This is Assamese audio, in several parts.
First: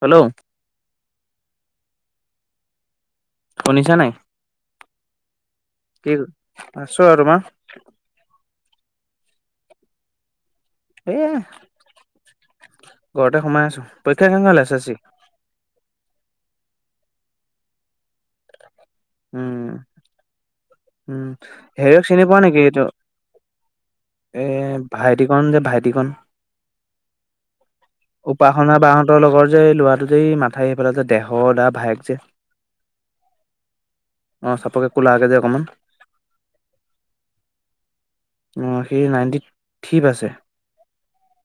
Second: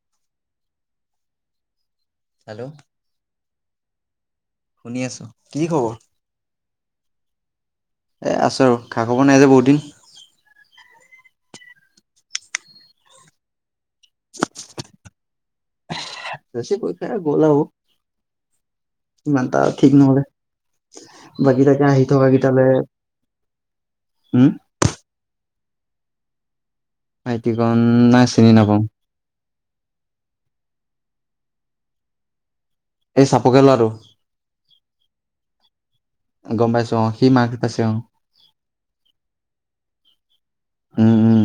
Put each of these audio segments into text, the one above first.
হেল্ল'। হেল্ল'। শুনিছা নাই? শুনি আছো। কি খবৰ? আছো আৰু। তোমাৰ? এই আছো আৰু। খা-খবৰ নাই যে বহুত দিন? এয়া, ঘৰতে সোমাই আছো। পৰীক্ষা কনে হ'ল এচ এচ চি? বেছি পইক্ষা গ'ল আৰু, ইমানটা উম ঠিক ন'হলে। উম, বাকী তাকে আহি হেৰিয়ক চিনি থকা পোৱা নেকি কেইটালে এইটো উম এ ভাইটি কন যে, ভাইটি কন। ভাইটিকণ নাই চিনি উপাসনা নাপাওঁ বাহঁতৰ লগৰ যে ল'ৰাটো যে মাথাই এইফেলে যে দেহ দা ভায়েক যে এই চাপৰকে ল'ৰাটো। অ', চপা ক লাহ কে অকণমান। গম পাইছো অ সি মাৰ্ক পাইছে অ সি নাইনটি থিত আছে উম, উম।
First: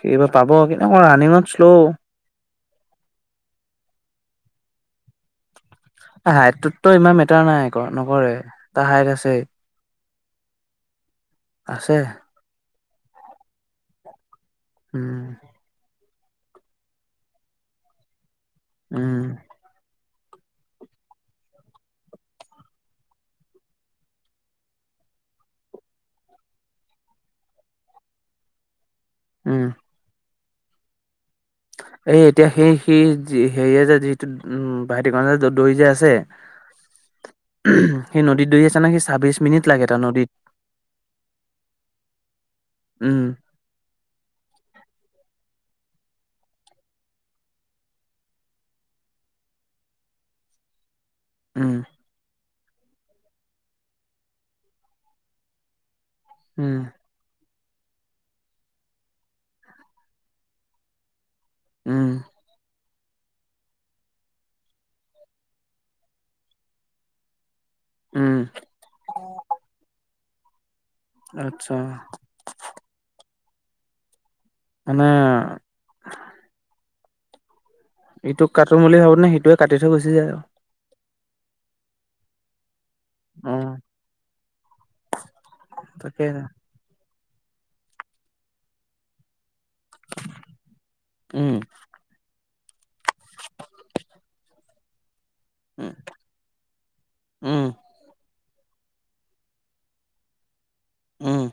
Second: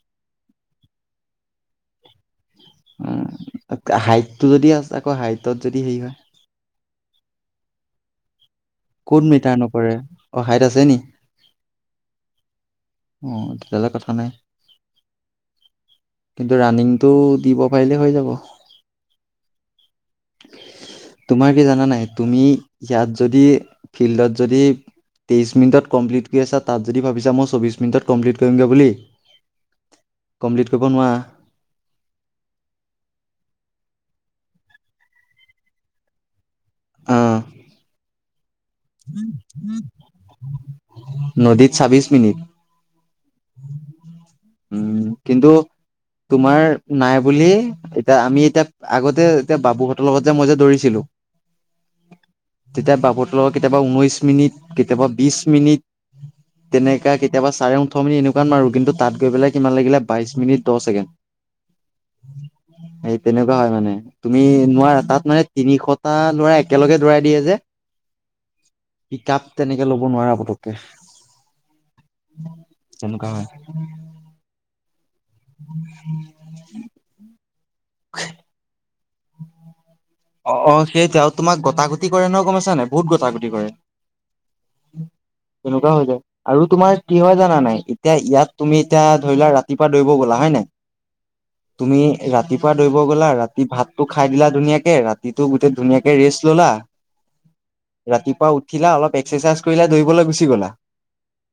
সবাৰ পাব কিনেক ৰানিঙত শ্ল' অ', হাইট টো যদি আছে আকৌ হাইট হাইটটোতো ইমান মেটাৰ নাই নকৰে। তাৰ হাইট ক'ত আছে মিটাৰ নপৰে অ', হাইট আছে নি? আছে। অয়া কথা নাই। উম। কিন্তু ৰাণিংটো দিব পাৰিলে হৈ যাব। উম। তোমাৰ কি জানা নাই তুমি ইয়াত যদি ফিল্ডত যদি তেইছ মিনিটত কমপ্লিট কৰি আছা তাত যদি ভাবিছা মই চৌবিছ মিনিটত কম্লিট কৰিমগৈ বুলি। উম। কমপ্লিট কৰিব নোৱাৰা। এই এতিয়া সেই, সেই হেৰি যে যিটো উ ভাইটিকণ যে, যে দৌৰি যে আছে আহ সি নদীত দুৰি আছে নহয় সি ছাব্বিশ মিনিট লাগে তাৰ নদীত নদীত চাবিছ মিনিট উম। উম, কিন্তু তোমাৰ নাই বুলি এতিয়া, আমি এতিয়া আগতে এতিয়া বাবুহঁতৰ লগত যে মই যে দৌৰিছিলো। উম তেতিয়া বাপৰতলৰ কেতিয়াবা ঊনৈশ মিনিট, কেতিয়াবা বিশ মিনিট উম তেনেকা কেতিয়াবা চাৰে ওঠৰ মিনিট এনেকুৱা আৰু কিন্তু তাত গৈ পেলাই কিমান লাগিলে বাইশ মিনিট দহ ছেকেণ্ড। উম এই তেনেকুৱা হয় মানে তুমি নোৱাৰা তাত মানে তিনিশটা ল'ৰা একেলগে দৌৰাই দিয়ে যে। উম কাপ তেনেকে ল'ব নোৱাৰা। পতককে আচ্ছা তেনেকুৱা হয় নেকি? মানে [inaudible] ইটোক কাটোম বুলি ভাবো নে সিটোৱে কাটিছো। অ', অ', সেইটো আৰু তোমাক গটা, গটি কৰে নহয় গম আছ নাই বহুত গটা, গটি অ কৰে। তেনেকুৱা হৈ যায় তাকে আৰু তোমাৰ কি হয় জানা নাই এতিয়া ইয়াত তুমি এতিয়া ধৰি লোৱা ৰা ৰাতিপা দৌৰিব গ'লা হয় ন উম তুমি ৰাতি পুৱা দৌৰিব গলা, ৰাতি ভাতটো খাই দিলা ধুনীয়াকে ৰাতি ৰাতিটো গোটেই উম ধুনীয়াকে ৰেষ্ট ললা, উম ৰাতিপুৱা উঠ থিলা অলপ এক্সাৰচাইজ কৰিলে দৌৰিবলৈ গুচি গ'লা। উম'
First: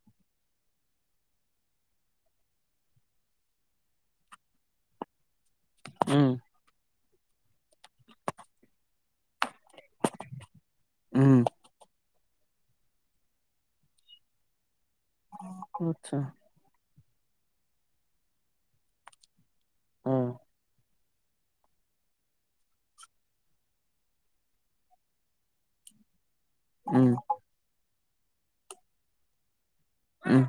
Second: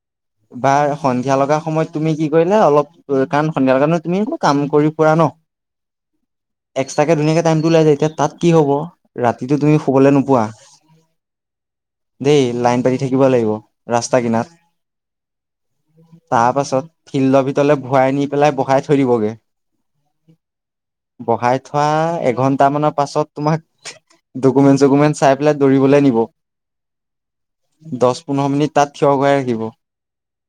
[inaudible] বাৰ সন্ধিয়া লগা সময়ত তুমি কি কৰিলে অলপ কাৰণ সন্ধিয়া লগা তুমি একো কাম কৰি পৰা ন। উম', এক্সট্ৰাক কে ধুনীয়াকে টাইমটো ওলাই যায় এতিয়া তাত কি হ'ব যিটো তুমি শুবলৈ নোপোৱা উম দেই লাইন পাতি থাকিব লাগিব, ৰাস্তা কিনাৰত। আচ্ছা তাৰ পাছত ফিল্ডৰ ভিতৰলৈ ভৰাই নি পেলাই বহাই থৈ দিবগে। অ বহাই থোৱা এক ঘন্টামানৰ পাছত তোমাক ডকুমেণ্ট চকুমেন্ট চাই পেলাই দৌৰিবলৈ নিব। উম', দহ পোন্ধৰ মিনিট তাত থিয় কৰাই ৰাখিব। উম',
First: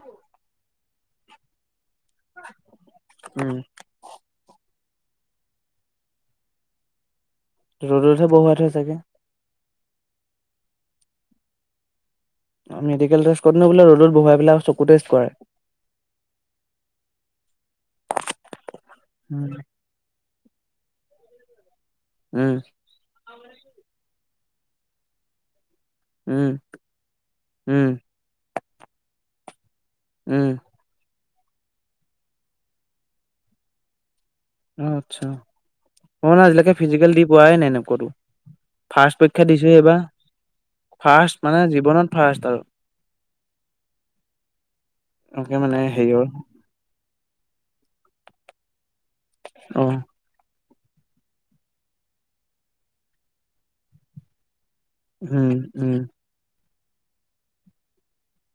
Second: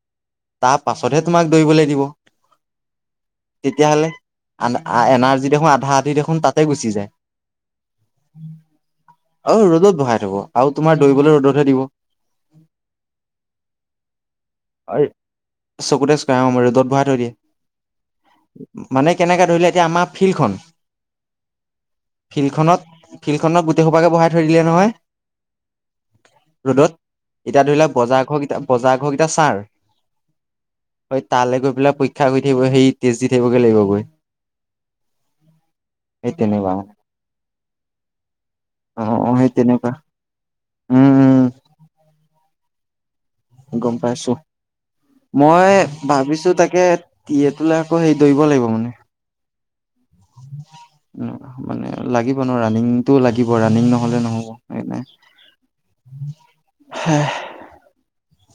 তাৰ পাছতহে তোমাক দৌৰিবলৈ দিব, উম তেতিয়াহলে আনা এনাৰ্জি দেখোন আধা- আধি দেখোন তাতে গুচি যায়। ৰ'দতহে বহুৱাই থয় চাগে। ক'ত বহাই থব? আৰু তোমাক দৌৰিবলৈ ৰ'দতহে দিব। মেডিকেল টেষ্ট কৰোতে নে বোলে ৰ'দত বহুৱাই পেলাই আৰু চকু টেষ্ট কৰে [unintelligible] চকুতে [unintelligible] আৰু ৰ'দত বহাই থৈ দিয়ে। মানে কেনেকে উম ধৰিলে এতিয়া আমাক ফিল্ডখন উম ফিল্ডখনত ফিল্ডখনক গোটেই সোপাকে বহাই থৈ দিলে নহয় উম ৰ'দত এতিয়া ধৰি উম লোৱাক বজাৰঘৰ কেইটা, বজাৰঘৰকেইটা ছাৰ উম। হয় তালৈ গৈ পেলাই পৰীক্ষা কৰি থাকিব সেই টেষ্ট দি থাকিবগৈ লাগিব গৈ। অ', আচ্ছা, মই সেই মানে তেনেকুৱা আজিলৈকে ফিজিকেল দি পোৱাই নাই এনে ক'তো। অ ফাৰ্ষ্ট অ পৰীক্ষা সেই দিছোহে তেনেকুৱা এইবাৰ উম ফাৰ্ষ্ট মানে জীৱনত ফাৰ্ষ্ট আৰু। গম পাইছো, একে মই মানে হেৰিয়ৰ ভাবিছো তাকে তিয়ে তোলে আকৌ হেৰি দৌৰিব লাগিব মানে। অ'। মানে লাগিব ন' ৰানিংটো লাগিব ৰানিং নহ'লে নহ'ব। হয়নে? উম উম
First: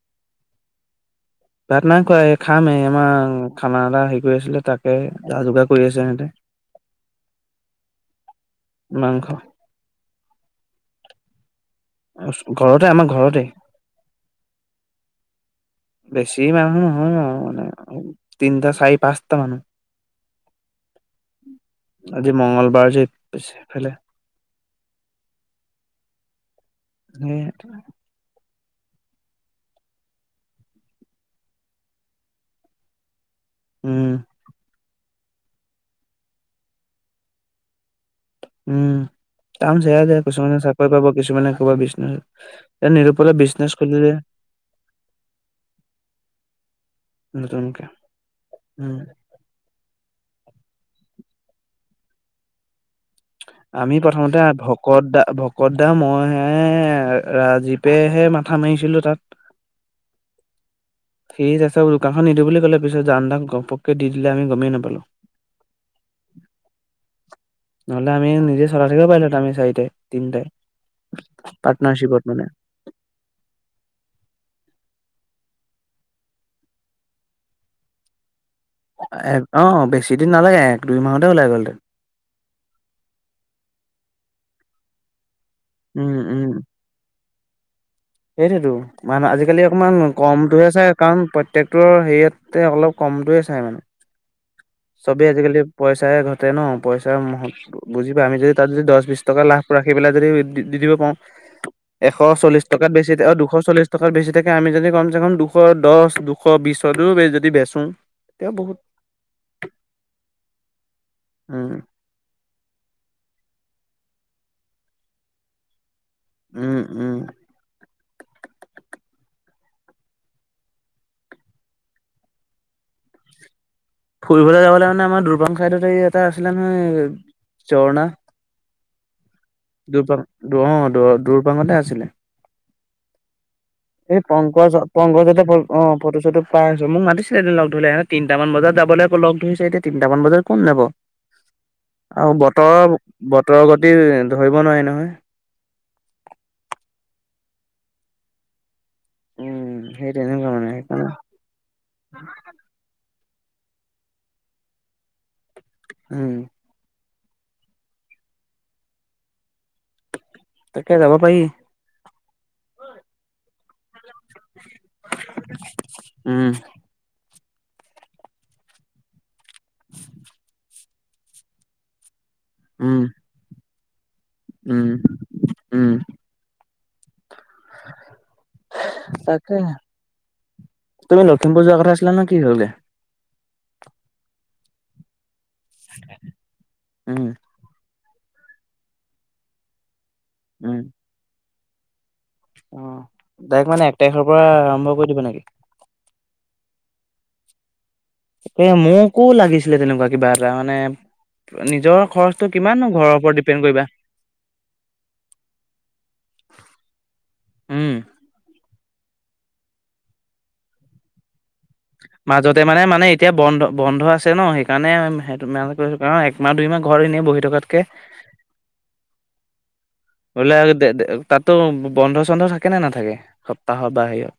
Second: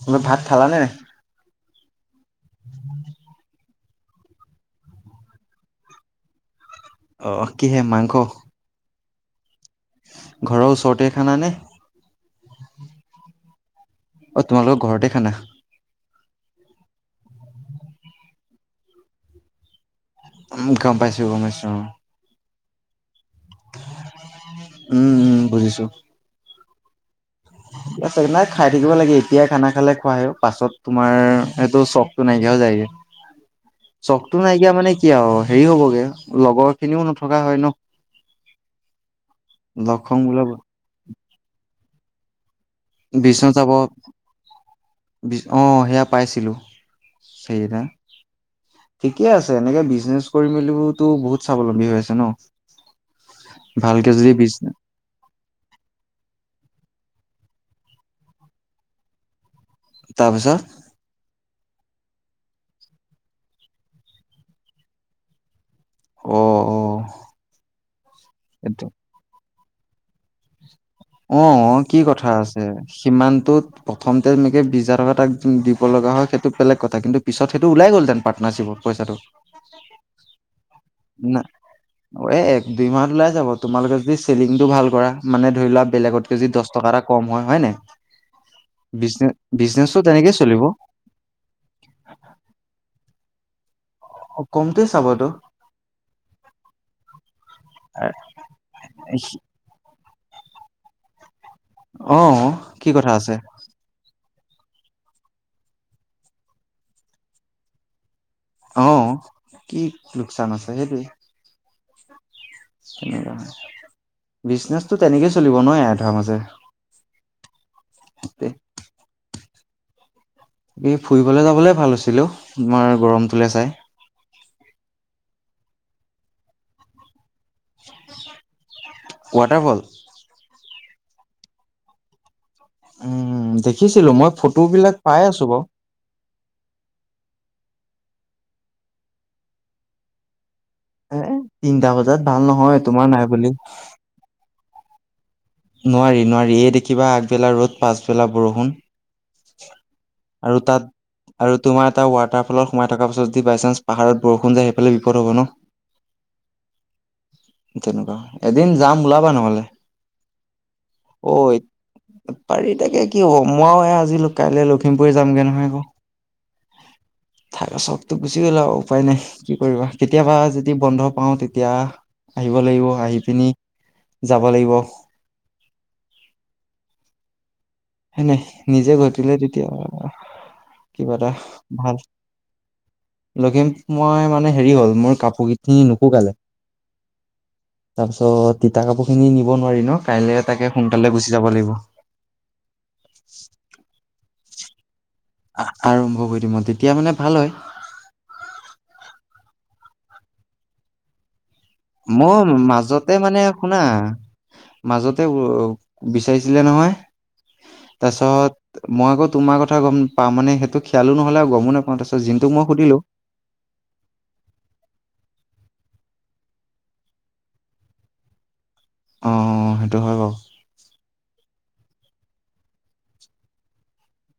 তুমি ভাত খালা নে? ভাত নাই খোৱা এ খামহে এম খানা এটা হেৰি কৰি আছিলে তাকে যা যোগাৰ কৰি আছে সিহঁতে। অ', কিহে? মাংস। মাংস। ঘৰৰ ওচৰতেই খানা নে। ঘৰতে আমাৰ ঘৰতেই। অ' তোমালোকৰ ঘৰতে খানা। বেছি মানুহ নহয় আৰু মানে, তিনিটা, চাৰি, পাঁচটা মানুহ। গম পাইছোঁ-গম পাইছোঁ অ'। বাৰ [unintelligible] উম- উম বুজিছো। ঠিক আছে উম্। নাই খাই থাকিব লাগে এতিয়াই খানা খালে খোৱা হয়, পাছত তোমাৰ সেইটো চখটো নাইকিয়া হৈ যায়গে। উম চখটো নাইকিয়া মানে কি আৰু হেৰি হ'বগে লগৰ খিনিও নথকা হয় ন। উম, টাৰ্মচ লগ হেৰাই খং যায় বোলা কিছুমানে চাকৰি পাব, কিছুমানে ক'বা বিজনেচ বিচন চাব। অ' সেয়া পাইছিলো সেইদিনা। নতুনকে উম ঠিকে আছে, এনেকে বিজনেছ কৰি মেলিওতো বহুত স্বাৱলম্বী হৈ আছে ন। আমি ভালকে যদি প্ৰথমতে বিজ ভকত দা- ভকত দা মই হে ৰাজীৱেহে মাথা মাৰিছিলো তাত। তাৰপিছত। সি তাতে দোকানখন নিদিওঁ বুলি ক'লে পিছত জান দাক ঘপককে দি দিলে আমি গমেই নাপালোঁ। অ অ নহ'লে আমি নিজে চলাই এইটো থাকিব পাৰিলো হেতেন আমি চাৰিটাই, তিনটাই। অ' কি কথা আছে সিমানটোত প্ৰথমতে এনেকে বিছ হাজাৰ টকাত দিব লগা হয় সেইটো বেলেগ কথা কিন্তু পিছত সেটো ওলাই গ'লহতেন পা এ অ' বেছি দিন নালাগে এক দুই মাহতে না ওলাই গ'লহেতেন। এ এক দুই মাহত ওলাই যাব তোমালোকে যদি চেলিং টো ভাল কৰা মানে ধৰি লোৱা উম বেলেগতকে যদি দছ টকা এটা কম হয়। হয় নাই। সেইটোতো বিজনে মানুহ আজিকালি অকমান বিজনেচটো তেনেকেই চলিব কমটোহে চাই কাৰণ প্ৰত্যেকটোৰ হেৰিয়তে অলপ কমটোয়ে চাই মানে। অ কমটোৱে চাবতো চবেই আজিকালি পইচাই ঘটে ন, পইচাৰ মহ বুজি পাই আমি যদি তাত যদি দছ বিছ টকা লাভ কৰা সেইবিলাক যদি দি দিব পাৰো এশ অ চল্লিশ কি টকাত কথা বেছি আছে দুশ চল্লিছ টকাত বেছি আমি যদি কমচে কম দুশ দছ দুশ বিছতো যদি বেচো তেতিয়া বহুত অ', কি লোকচান আছে সেইটোৱে। উম। এনেকুৱাই, বিজনেচটো তেনেকেই চলিব ন ইয়াত। মাজে উম উম [unintelligible] এ ফুৰিবলে যাবলে ভাল হৈছিলে অ' তোমাৰ গৰমটোলে চাই। ফুৰিবলৈ যাবলৈ মানে আমাৰ দুৰবাং চাইডত এই এটা আছিলে নহয় ঝৰ্ণা। ৱাটাৰফল। দুৰপাং অ' দ দূৰ দুৰপাঙতে আছিলে। উম দেখ এই পংকজ পংকজহঁতে অ' ফটো চটো পাই আছো মোক মাতিছে এ ইহঁতে লগ ধৰিলে তিনিটা মান বজাত যাবলৈ আকৌ লগ ধৰিছে এতিয়া তিনিটা মান বজাত কোন যাব এ তিনটা বজাত আৰু ভাল নহয় তোমাৰ নাই বুলি বতৰৰ-বতৰৰ গতি ধৰিব নোৱাৰি ন হয়। নোৱাৰি- নোৱাৰি এই দেখিবা আগবেলা ৰ'দ পাছবেলা বৰষুণ। উম সেই তেনেকুৱা আৰু মানে তাত সেইকাৰণে আৰু তোমাৰ এটা ৱাটাৰফলত সোমাই থকা পিছত যদি বাই চান্স পাহাৰত বৰষুণ দিয়ে সেইফালে বিপদ হ'ব ন। উম। তেনেকুৱা, এদিন যাম ওলাবা নহ'লে। তাকে যাব অ পাৰি। পাৰি তাকে কি হ'ব মই এইয়া আজি ল কাইলে লখিমপুৰে যামগে নহয় আকৌ। উম। থাকা চবতো গুচি গ'ল আৰু উপায় নাই কি কৰিবা কেতিয়াবা যদি বন্ধ পাও তেতিয়া আহিব লাগিব উম, আহি পিনি যাব লাগিব। উম, উম, হয় নাই নিজে ঘটিলে তাকে তেতিয়া। কিবা তুমি এটা লখিমপুৰ যোৱা কথা ভাল আছিলা ন কি হ'ল গে। লখিম মই মানে হেৰি হ'ল মোৰ কাপোৰ কেইখিনি নুশুকালে। উম, তাৰ পিছত তিতা কাপোৰ খিনি নিব নোৱাৰি ন কাইলৈ তাকে সোনকালে গুচি যাব লাগিব। অহ, ডাইৰেক্ট মানে এক তাৰিখৰ পৰা আৰম্ভ কৰি দিবা নেকি? আৰম্ভ কৰি দিম মই তেতিয়া মানে ভাল হয়। এ মোকো লাগিছিলে তেনেকুৱা কিবা এটা মানে নিজৰ মই খৰচটো কিমাননো মাজতে ঘৰৰ ওপৰত মানে ডিপেণ্ড শুনা। কৰিবা। মাজতে ও বিচাৰিছিলে নহয় উম। তাৰপিছত মই আকৌ তোমাৰ কথা গম নাপাওঁ মানে সেইটো খেয়ালো নহ'লে। গমো নাপাওঁ তাৰপিছত জিন্তুক মাজতে মই মানে সুধিলো মানে এতিয়া বন্ধ - বন্ধ আছে ন সেইকাৰণে সে তোমালোকৰ একমাহ দুই মাহ ঘৰত এনেই বহি থকাত কে অহ - অহ সেইটো হয় বাৰু হ'লে তে - তে তাত তো বন্ধ চন্ধ থাকে নে নাথাকে সপ্তাহত বা হেৰিহত।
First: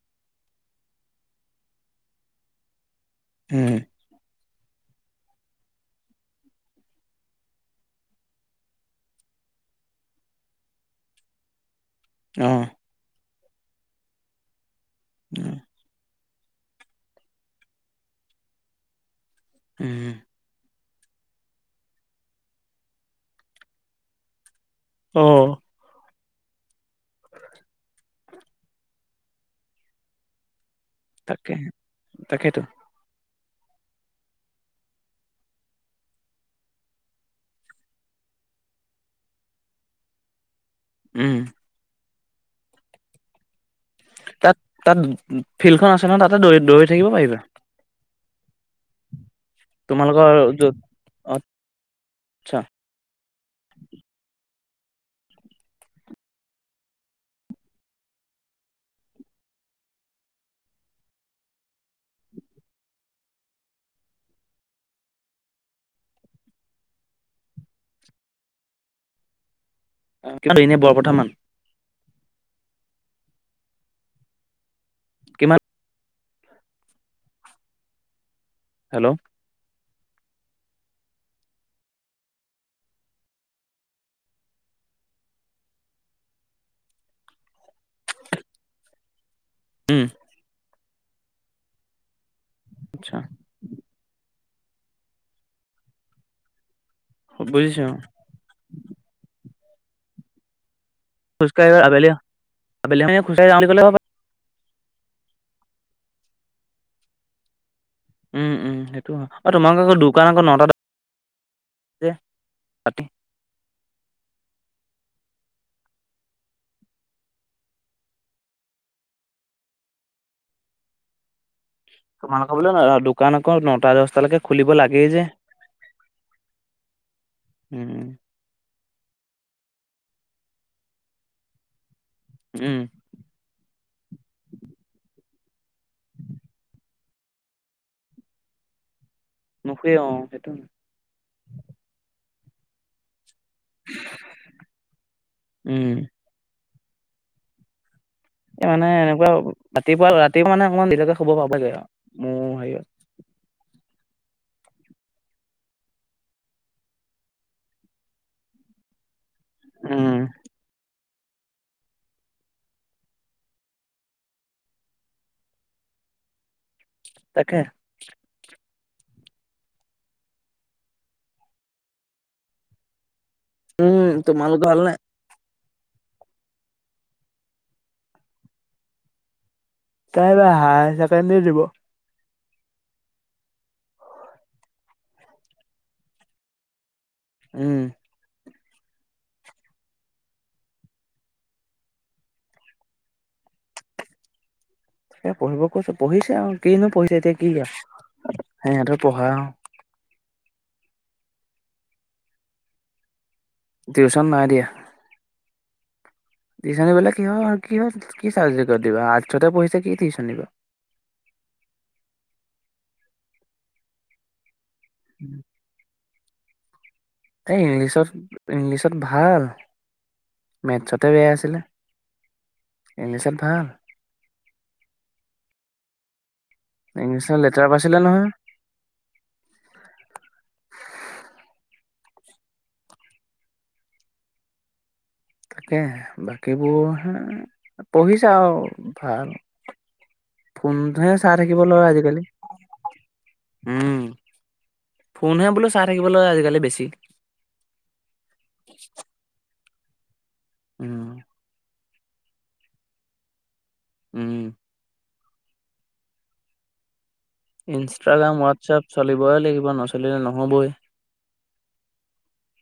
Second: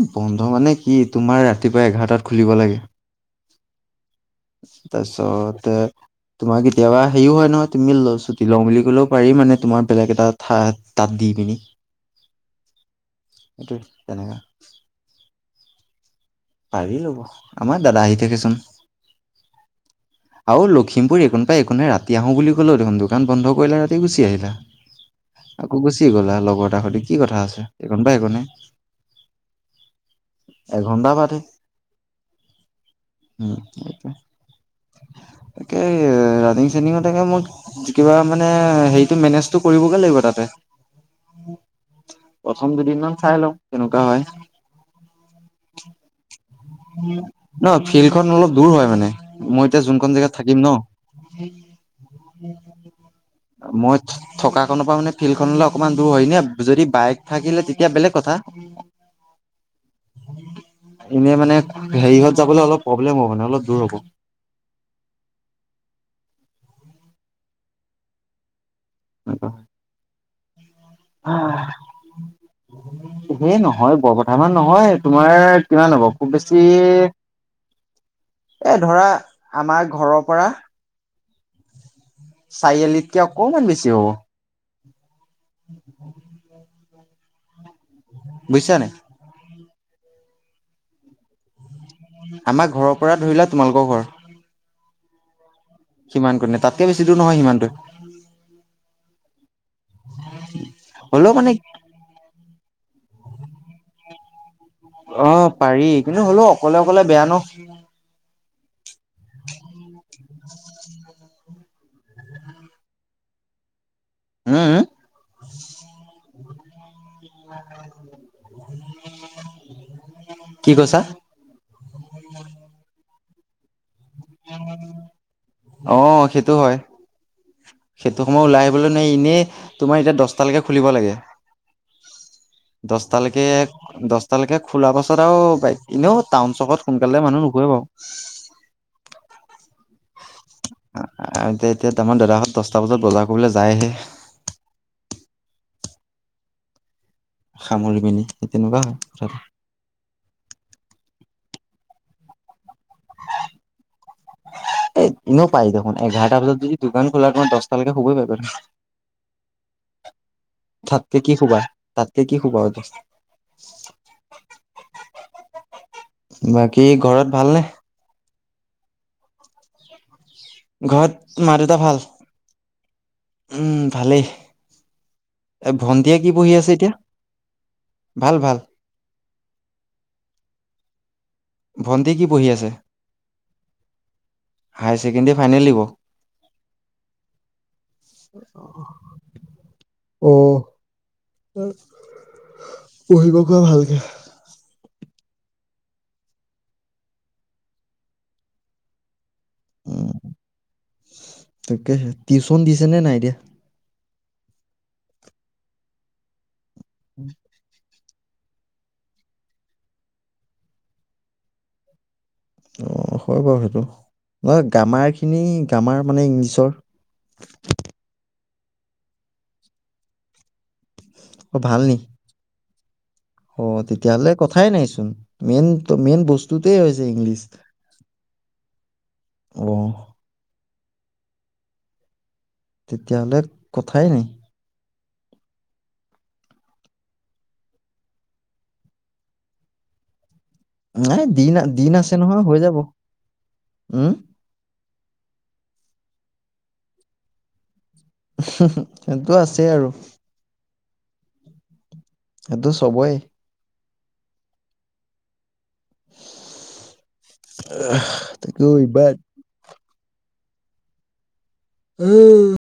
এহ বন্ধ মানে কি তোমাৰ ৰাতিপুৱা এঘাৰটাত খুলিব লাগে। উম, তাৰপিছতে তোমাৰ কেতিয়াবা হেৰিও হয় নহয় তুমি ছুটি লও বুলি ক'লেও পাৰি মানে তোমাৰ বেলেগ এটা তাত দি দি কিনি। অহ', সেইটোৱে তেনেকা। অহ', পাৰি ল'ব আমাৰ দাদা আহি থাকেচোন। উম, আৰু লখিমপুৰ এইকোন পৰা এইকোন হে ৰাতি আহো বুলি কলেওঁ দেখোন দোকান বন্ধ কৰিলে ৰাতি গুচি আহিলা। অ', আকৌ গুচি গ'লা। লগৰ এটা সৈতে কি কথা আছে এইকোনৰ পৰা সেইকোন হে। তাকে, তাকেইতো। উম, এইটোৱে। তাকে ৰানিং চানিংত একে মোক কিবা মানে হেৰিটো মেনেজটো কৰিবগে লাগিব তাতে উম, প্ৰথম দুদিনমান চাই লও। তাত - তাত ফিল্ড খন আছে ন তাতে দৌৰি দৌৰি থাকিব পাৰিবা ন ফিল্ড খন অলপ দূৰ হয় মানে। মই এতিয়া যোনখন তোমালোকৰ জেগাত থাকিম য'ত ন। আচ্ছা মই থকা নৰ পৰা মানে ফিল্ডখনলে অকমান দূৰ হয় নে যদি বাইক থাকিলে তেতিয়া বেলেগ কথা। এনেই মানে হেৰি ঘৰত যাবলৈ অলপ প্ৰব্লেম হ'ব মানে অলপ দূৰ হ'ব। অ', নে বৰপথামান উ [inaudible] সেই নহয় বৰপথাৰ মান নহয় তোমাৰ কিমান হব খুব বেছি এ ধৰা হেল্ল' আমাৰ ঘৰৰ পৰা চাৰিআলিতকে অকমান বেছি হ'ব। উম, বুইছানে নাই? উম। আমাৰ ঘৰৰ পৰা আচ্ছা ধৰি লোৱা তোমালোকৰ ঘৰ। সিমান কনে, তাতকে বেছি দূৰ নহয় সিমানটো। বুজিছো হ'লেও মানে খোজকাঢ়িবা আবেলি। আবেলি খোজকাঢ়ি যা বুলি গ'লে হ'ব অ', পাৰি কিন্তু হ'লেও অকলে অকলে বেয়া ন। উম, উম, সেইটো হয়। অ', তোমালোকৰ ঘৰত দো দোকানক [unintelligible] হম, হম? কি কৈছা? তোমালোকৰ বোলে দোকান আকৌ নটা-দহ অ', সেইটো হয়। উম সেইটো সময় ওলাই আ এনে তোমাৰ এতিয়া দাহটালৈকে খুলিব লাগে। উম দহটালৈকে, দছটালৈকে খোলা পাছত এনেও টাউন চকত সোনকালে মানুহ নোহোৱা বাৰু। নোহোৱা অ'। সেইটো এতিয়া, এতিয়া তমাৰ দাদাহঁত দচটা বজাত বজাৰ কৰিবলৈ জাইহে। উম। সামৰি পিনি এ তেনেকুৱা মানে হয় এনেকুৱা কথাটো ৰাতিপুৱা ৰাতি মানে অকমন দেৰি লৈকে শুব পাব লগে ম হেৰি এই ইনেও পায় দেখোন। এঘাৰটা বজত যদি দোকান খোলাৰ পাওঁ দহটাালৈকে শুব পাৰিব দেখোন উম। তাতকে কি শুবা, তাতকে কি শুবা আৰু। বাকী ঘৰত তাকে ভালনে? ঘৰত মাৰ, দেতা ভাল? উম তোমাল ভাল নাই? এ ভণ্টিয় কি বহি আছে এতিয়া? উম, ভাল ভাল। তাই এইবাৰ হায়ৰ ছেকেণ্ডৰি দিব। পহি আছে। হায়াৰ ছেকেণ্ডেৰী ফাইনেল দিব। উম। অহ '। পঢ়িব কোৱা ভালকে। তাকে পঢ়িব কৈছো পঢ়িছে আৰু। কিনো পঢ়িছে এতিয়া কি আৰু সিহঁতৰ পঢ়া আৰু তাকেহে। টিউচন দিছে নে নাই এতিয়া? টিউশচন নাই দিয়া। টিউচন দিবলৈ কি হয় আৰু কি হয় কি চাবজেক্টত দিবা। আৰ্টছহে পঢ়িছে কি টিউচন দিবা। অ হয় বাৰু সেইটো। নহয় গ্ৰামাৰ খিনি গ্ৰামাৰ মানে ইংলিছৰ এই ইংলিছত, ইংলিছত ভাল, মেথছত বেয়া অ আছিলে। ভাল নি ইংলিছত ভাল। অ' তেতিয়াহ'লে কথাই নাই চোন, মেইন, মেইন বস্তু তেই হৈছে ইংলিছত ইংলিছ, লেটাৰ পাইছিলে নহয় অ'। তেতিয়াহ'লে কথাই নাই। তাকে বাকীবোৰ, হে পঢ়িছে আৰু ভাল। ফোনটোহে নাই চাই দিন থাকিব লয় দিন আছে আজিকালি, নহয় হৈ যাব উম। ফোনহে বোলো চাই থাকিব লয়, আজিকালি বেছি। সেইটো আছেই আৰু। উম। সেইটো চবৰেই। উম, [inaudible] ইনষ্টাগ্ৰাম তাকেও হোৱাটছএপ ইমান চলিবই লাগিব নচলিলে নহ'বই। উম,